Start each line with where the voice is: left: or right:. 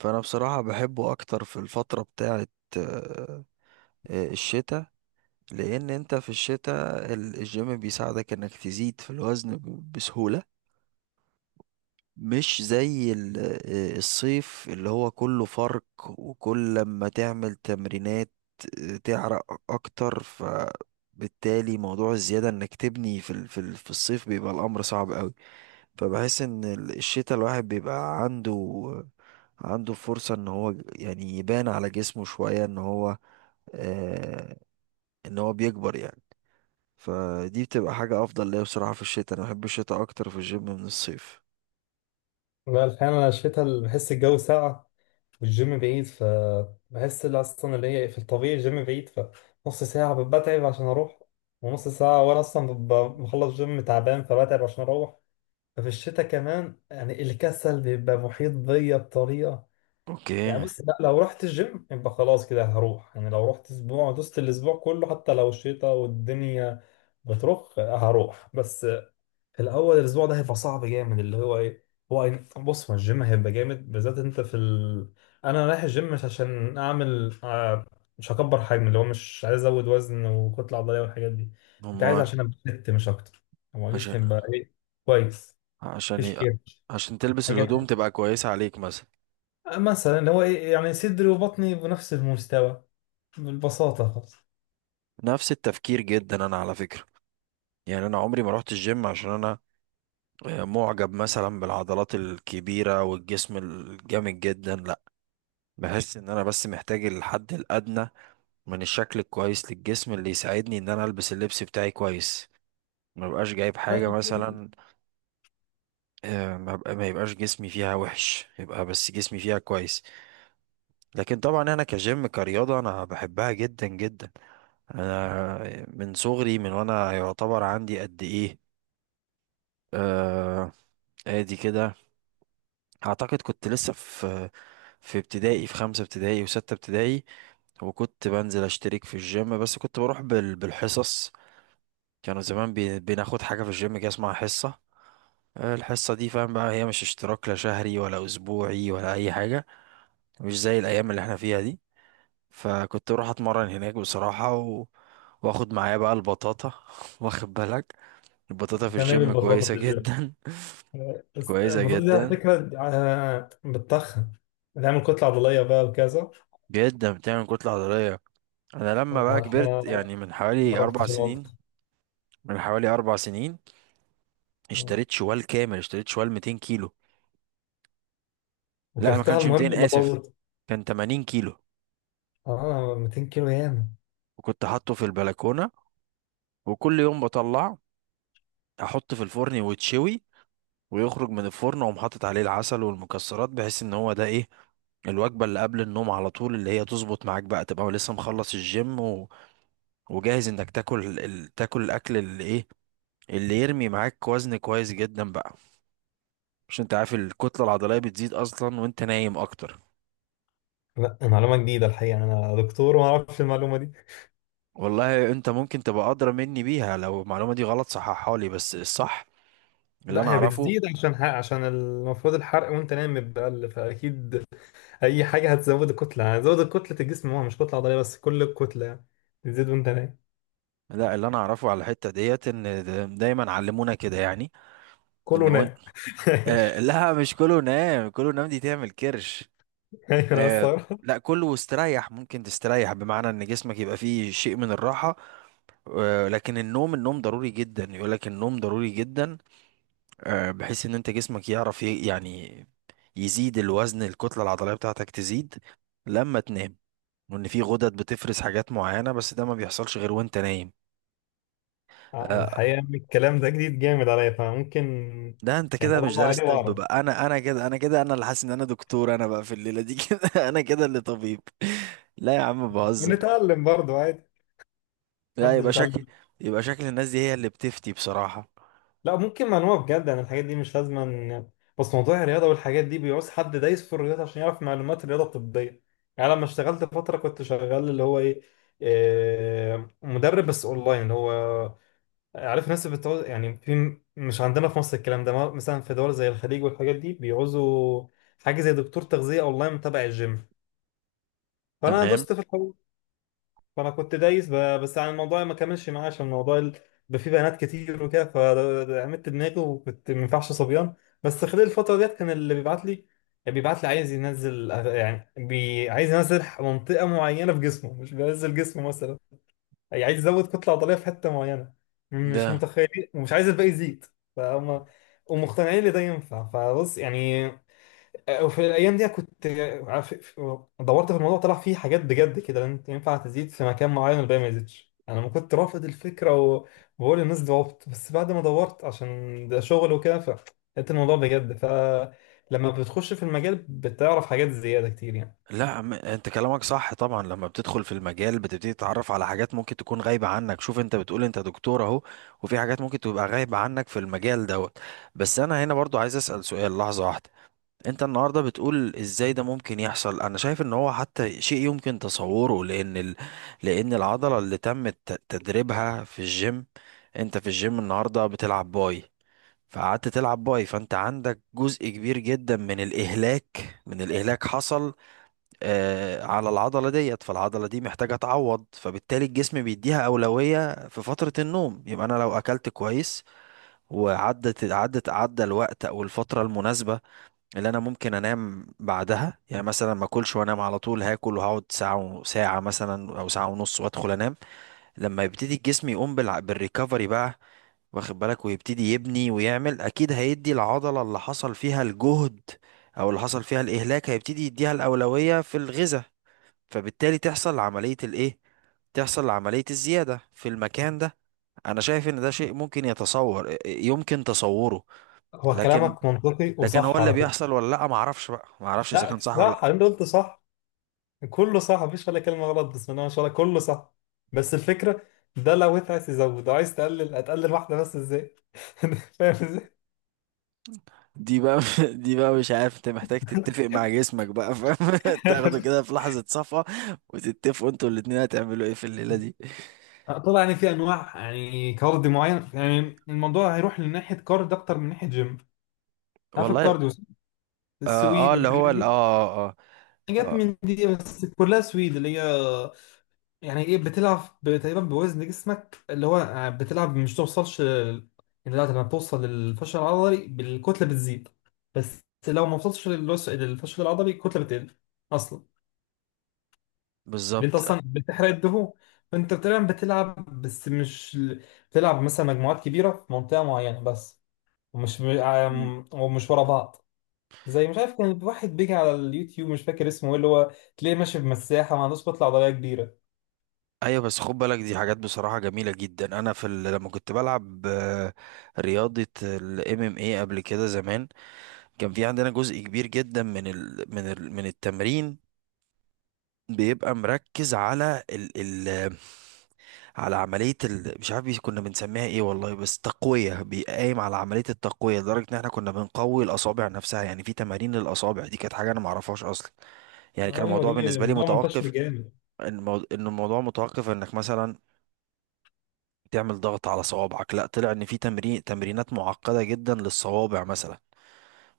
right: فانا بصراحة بحبه اكتر في الفترة بتاعت آه، الشتاء. لان انت في الشتاء الجيم بيساعدك انك تزيد في الوزن بسهولة، مش زي الصيف اللي هو كله فرق. وكل ما تعمل تمرينات تعرق اكتر، فبالتالي موضوع الزيادة انك تبني في الصيف بيبقى الامر صعب قوي. فبحس ان الشتا الواحد بيبقى عنده فرصة ان هو يعني يبان على جسمه شوية، آه ان هو بيكبر يعني. فدي بتبقى حاجة افضل ليا بصراحة، في الشتا انا بحب الشتا اكتر في الجيم من الصيف.
left: لا، الحقيقة أنا الشتا بحس الجو ساقع والجيم بعيد، فبحس اللي هي في الطبيعي الجيم بعيد. فنص ساعة بتعب عشان أروح، ونص ساعة وأنا أصلا ببقى بخلص جيم تعبان، فبتعب عشان أروح. ففي الشتا كمان يعني الكسل بيبقى محيط بيا بطريقة. يعني
right: اوكي.
left: بص، لا لو رحت الجيم يبقى خلاص كده هروح. يعني لو رحت أسبوع دوست الأسبوع كله، حتى لو الشتا والدنيا بترخ هروح. بس الاول الاسبوع ده هيبقى صعب جامد اللي هو ايه، بص هو الجيم هيبقى جامد، بالذات انت انا رايح الجيم مش عشان اعمل مش هكبر حجم، اللي هو مش عايز ازود وزن وكتله عضليه والحاجات دي، انت عايز
right: امال.
left: عشان ابلت مش اكتر. هو
right: عشان
left: جسمي يبقى ايه؟ كويس،
right: عشان
left: مفيش
right: ي...
left: كيرش،
right: عشان تلبس
left: حاجات
right: الهدوم
left: تانية.
right: تبقى كويسة عليك مثلا.
left: مثلا اللي هو ايه يعني صدري وبطني بنفس المستوى، بالبساطه خالص.
right: نفس التفكير جدا انا على فكرة، يعني انا عمري ما رحت الجيم عشان انا معجب مثلا بالعضلات الكبيرة والجسم الجامد جدا، لا. بحس ان انا بس محتاج الحد الادنى من الشكل الكويس للجسم اللي يساعدني ان انا البس اللبس بتاعي كويس، ما بقاش جايب حاجة مثلا، ما يبقاش جسمي فيها وحش، يبقى بس جسمي فيها كويس. لكن طبعا انا كجيم كرياضة انا بحبها جدا جدا. انا من صغري، من وانا يعتبر عندي قد ايه، آه ادي كده. اعتقد كنت لسه في ابتدائي، في خمسة ابتدائي وستة ابتدائي، وكنت بنزل اشترك في الجيم، بس كنت بروح بالحصص. كانوا زمان بناخد حاجة في الجيم كده اسمها حصة. الحصة دي فاهم بقى، هي مش اشتراك لا شهري ولا أسبوعي ولا أي حاجة، مش زي الأيام اللي احنا فيها دي. فكنت أروح أتمرن هناك بصراحة واخد معايا بقى البطاطا واخد بالك، البطاطا في
left: تمام،
right: الجيم
left: البساطه
right: كويسة
left: في الجيم،
right: جدا.
left: بس
right: كويسة
left: البساطه دي على
right: جدا،
left: فكره بتتخن، بتعمل كتله عضليه بقى وكذا.
right: جدا بتعمل كتلة عضلية. أنا لما
left: لا
right: بقى
left: الحقيقة
right: كبرت
left: ما
right: يعني، من حوالي أربع
left: جربتش الوضع.
right: سنين، من حوالي أربع سنين اشتريت شوال كامل، اشتريت شوال 200 كيلو. لا ما
left: وكلتها
right: كانش
left: المهم
right: 200،
left: ولا
right: آسف،
left: باظت؟
right: كان 80 كيلو.
left: اه، 200 كيلو ياما.
right: وكنت حاطه في البلكونة، وكل يوم بطلعه احط في الفرن ويتشوي، ويخرج من الفرن واقوم حاطط عليه العسل والمكسرات، بحيث ان هو ده ايه، الوجبة اللي قبل النوم على طول، اللي هي تظبط معاك بقى، تبقى لسه مخلص الجيم وجاهز انك تاكل تاكل الاكل اللي ايه، اللي يرمي معاك وزن كويس جدا بقى. مش انت عارف الكتلة العضلية بتزيد اصلا وانت نايم اكتر.
left: لا معلومة جديدة الحقيقة، أنا دكتور وما أعرفش المعلومة دي.
right: والله انت ممكن تبقى ادرى مني بيها، لو المعلومة دي غلط صححها لي، بس الصح اللي
left: لا
right: انا
left: هي
right: اعرفه.
left: بتزيد عشان حق، عشان المفروض الحرق وأنت نايم بيقل، فأكيد أي حاجة هتزود الكتلة، يعني زود كتلة الجسم، هو مش كتلة عضلية بس، كل الكتلة يعني بتزيد وأنت نايم.
right: لا، اللي انا اعرفه على الحته ديت، ان دايما علمونا كده، يعني.
left: كله
right: ان وان...
left: نايم ماشي.
right: لا، مش كله نام، كله نام دي تعمل كرش.
left: أيوة أنا
right: آه
left: الصراحة
right: لا، كله استريح، ممكن تستريح بمعنى ان جسمك يبقى فيه شيء من الراحه. لكن النوم، النوم ضروري جدا، يقول لك النوم ضروري جدا. بحيث ان انت جسمك يعرف يعني يزيد الوزن، الكتله العضليه بتاعتك تزيد لما تنام. وان في غدد بتفرز حاجات معينه، بس ده ما بيحصلش غير وانت نايم. آه،
left: الحقيقة إن الكلام ده جديد جامد عليا، فممكن
right: ده انت
left: يعني
right: كده مش
left: أدور
right: دارس
left: عليه
right: طب
left: وأعرف.
right: بقى. انا اللي حاسس ان انا دكتور، انا بقى في الليله دي كده انا كده اللي طبيب. لا يا عم بهزر.
left: بنتعلم برضه عادي،
right: لا،
left: محدش بيتعلم.
right: يبقى شكل الناس دي هي اللي بتفتي بصراحه.
left: لا ممكن معلومة بجد، انا الحاجات دي مش لازم بس موضوع الرياضة والحاجات دي بيعوز حد دايس في الرياضة عشان يعرف معلومات الرياضة الطبية. يعني لما اشتغلت فترة كنت شغال اللي هو ايه، مدرب بس اونلاين، اللي هو عارف الناس بتعوز، يعني في مش عندنا في مصر الكلام ده مثلا في دول زي الخليج والحاجات دي بيعوزوا حاجة زي دكتور تغذية اونلاين تبع الجيم. فانا
right: تمام.
left: دوست في الحوار، فانا كنت دايس بس عن الموضوع ما كملش معايا، عشان الموضوع بقى فيه بنات كتير وكده فعملت دماغي، وكنت ما ينفعش صبيان. بس خلال الفتره ديت كان اللي بيبعت لي، يعني بيبعت لي عايز ينزل، يعني بي عايز ينزل منطقه معينه في جسمه مش بينزل جسمه مثلا، يعني عايز يزود كتله عضليه في حته معينه، مش
right: ده،
left: متخيلين، ومش عايز الباقي يزيد. فهم ومقتنعين ان ده ينفع، فبص يعني. وفي الايام دي كنت عارف- دورت في الموضوع، طلع فيه حاجات بجد كده، لان انت ينفع تزيد في مكان معين والباقي ما يزيدش. انا ما كنت رافض الفكره وبقول للناس دي عبط، بس بعد ما دورت عشان ده شغل وكده فلقيت الموضوع بجد. فلما بتخش في المجال بتعرف حاجات زياده كتير يعني.
right: لا انت كلامك صح طبعا، لما بتدخل في المجال بتبتدي تتعرف على حاجات ممكن تكون غايبه عنك. شوف، انت بتقول انت دكتور اهو، وفي حاجات ممكن تبقى غايبه عنك في المجال دوت. بس انا هنا برضو عايز اسال سؤال، لحظه واحده. انت النهارده بتقول ازاي ده ممكن يحصل؟ انا شايف ان هو حتى شيء يمكن تصوره، لان لان العضله اللي تم تدريبها في الجيم. انت في الجيم النهارده بتلعب باي، فقعدت تلعب باي، فانت عندك جزء كبير جدا من الاهلاك، حصل على العضله ديت، فالعضله دي محتاجه تعوض. فبالتالي الجسم بيديها اولويه في فتره النوم، يبقى انا لو اكلت كويس وعدت عدت عدى الوقت او الفتره المناسبه اللي انا ممكن انام بعدها، يعني مثلا ما اكلش وانام على طول، هاكل وهقعد ساعه ساعه مثلا، او ساعه ونص وادخل انام. لما يبتدي الجسم يقوم بالريكفري بقى، واخد بالك، ويبتدي يبني ويعمل، اكيد هيدي العضله اللي حصل فيها الجهد او اللي حصل فيها الاهلاك، هيبتدي يديها الاولويه في الغذاء. فبالتالي تحصل عمليه الايه، تحصل عمليه الزياده في المكان ده. انا شايف ان ده شيء ممكن يتصور يمكن تصوره.
left: هو
right: لكن
left: كلامك منطقي
right: لكن هو
left: وصح
right: اللي
left: على فكره.
right: بيحصل ولا لا، ما اعرفش بقى، ما اعرفش اذا
left: لا
right: كان صح ولا لا.
left: صح، اللي انت قلته صح، كله صح، مفيش ولا كلمه غلط، بسم الله ما شاء الله، كله صح. بس الفكره، ده لو انت عايز تزود عايز تقلل، هتقلل واحده بس ازاي؟ فاهم ازاي؟
right: دي بقى دي بقى مش عارف، انت محتاج تتفق مع جسمك بقى، فاهم؟ تاخده كده في لحظة صفا، وتتفقوا انتوا الاتنين هتعملوا ايه في الليلة دي.
left: طبعا يعني في انواع يعني كارديو معين، يعني الموضوع هيروح لناحيه كارد اكتر من ناحيه جيم. عارف
right: والله.
left: الكارديو،
right: اه,
left: السويد
right: آه اللي هو
left: والحاجات
right: ال- اه
left: دي،
right: اه, آه
left: حاجات
right: آه،
left: من دي بس كلها سويد، اللي هي يعني ايه بتلعب تقريبا بوزن جسمك، اللي هو بتلعب مش توصلش يعني لا، لما بتوصل للفشل العضلي بالكتله بتزيد، بس لو ما وصلتش للفشل العضلي الكتله بتقل اصلا، اللي انت
right: بالظبط.
left: اصلا بتحرق الدهون، فانت تقريبا بتلعب بس مش بتلعب مثلا مجموعات كبيره في منطقه معينه بس، ومش
right: مم.
left: ومش ورا بعض. زي مش عارف كان واحد بيجي على اليوتيوب مش فاكر اسمه ايه، اللي هو تلاقيه ماشي بمساحه ما عندوش كتله عضليه كبيره.
right: ايوه، بس خد بالك دي حاجات بصراحه جميله جدا. انا في لما كنت بلعب رياضه الام ام اي قبل كده زمان، كان في عندنا جزء كبير جدا من التمرين بيبقى مركز على عملية مش عارف كنا بنسميها ايه والله، بس تقوية، بيقايم على عملية التقوية، لدرجة ان احنا كنا بنقوي الأصابع نفسها. يعني في تمارين للأصابع، دي كانت حاجة انا معرفهاش أصلا، يعني كان
left: ايوه
right: الموضوع
left: دي
right: بالنسبة لي
left: موضوع منتشر
right: متوقف.
left: جامد.
right: إن الموضوع متوقف انك مثلا تعمل ضغط على صوابعك، لا طلع ان في تمرينات معقدة جدا للصوابع مثلا،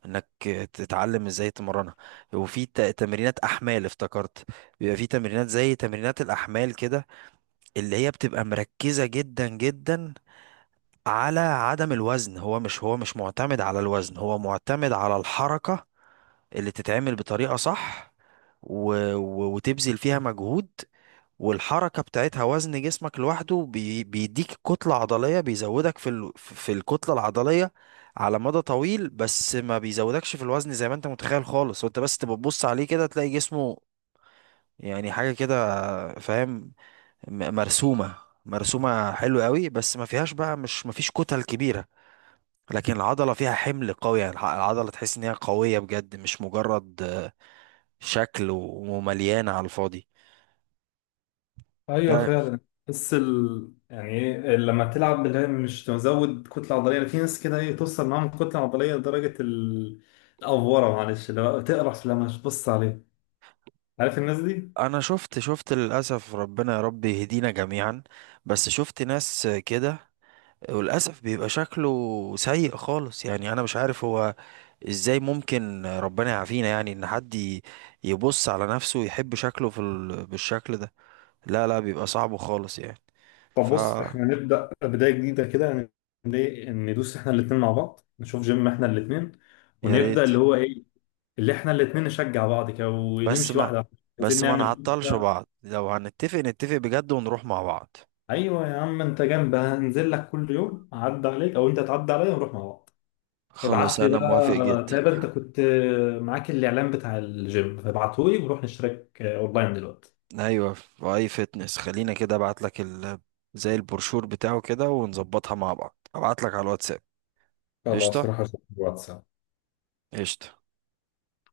right: انك تتعلم ازاي تمرنها. وفي تمرينات احمال افتكرت، بيبقى في تمرينات زي تمرينات الاحمال كده، اللي هي بتبقى مركزة جدا جدا على عدم الوزن. هو مش معتمد على الوزن، هو معتمد على الحركة اللي تتعمل بطريقة صح و... وتبذل فيها مجهود. والحركة بتاعتها وزن جسمك لوحده بيديك كتلة عضلية، بيزودك في الكتلة العضلية على مدى طويل، بس ما بيزودكش في الوزن زي ما انت متخيل خالص. وانت بس تبقى تبص عليه كده تلاقي جسمه يعني حاجة كده، فاهم؟ م- مرسومة مرسومة حلو قوي، بس ما فيهاش بقى، مش ما فيش كتل كبيرة. لكن العضلة فيها حمل قوي، يعني العضلة تحس ان هي قوية بجد، مش مجرد شكل ومليانة على الفاضي.
left: ايوه
right: ده
left: فعلا. بس يعني ايه لما تلعب اللي هي مش مزود كتله عضليه، في ناس كده ايه توصل معاهم كتله عضليه لدرجه الافوره، معلش اللي هو تقرف لما تبص عليه، عارف الناس دي.
right: انا شفت للأسف، ربنا يا رب يهدينا جميعا. بس شفت ناس كده، وللأسف بيبقى شكله سيء خالص. يعني انا مش عارف هو ازاي ممكن، ربنا يعافينا، يعني ان حد يبص على نفسه ويحب شكله بالشكل ده. لا لا، بيبقى صعب خالص يعني.
left: طب
right: ف
left: بص احنا نبدأ بداية جديدة كده، ندوس احنا الاتنين مع بعض، نشوف جيم احنا الاتنين
right: يا
left: ونبدأ
right: ريت.
left: اللي هو ايه، اللي احنا الاتنين نشجع بعض كده
right: بس
left: ونمشي
right: ما
left: واحدة واحدة، عايزين
right: بس ما
left: نعمل
right: نعطلش
left: كده.
right: بعض، لو هنتفق نتفق بجد ونروح مع بعض.
left: ايوه يا عم، انت جنب هنزل لك كل يوم، اعدي عليك او انت تعدي عليا ونروح مع بعض.
right: خلاص
left: ابعت لي
right: انا موافق
left: بقى،
right: جدا.
left: تقريبا انت كنت معاك الاعلان بتاع الجيم، فابعته لي ونروح نشترك اونلاين دلوقتي.
right: ايوه في اي فتنس، خلينا كده ابعت لك زي البروشور بتاعه كده ونظبطها مع بعض، ابعت لك على الواتساب.
left: خلاص
right: قشطه.
left: هروح اشوف الواتساب.
right: قشطه.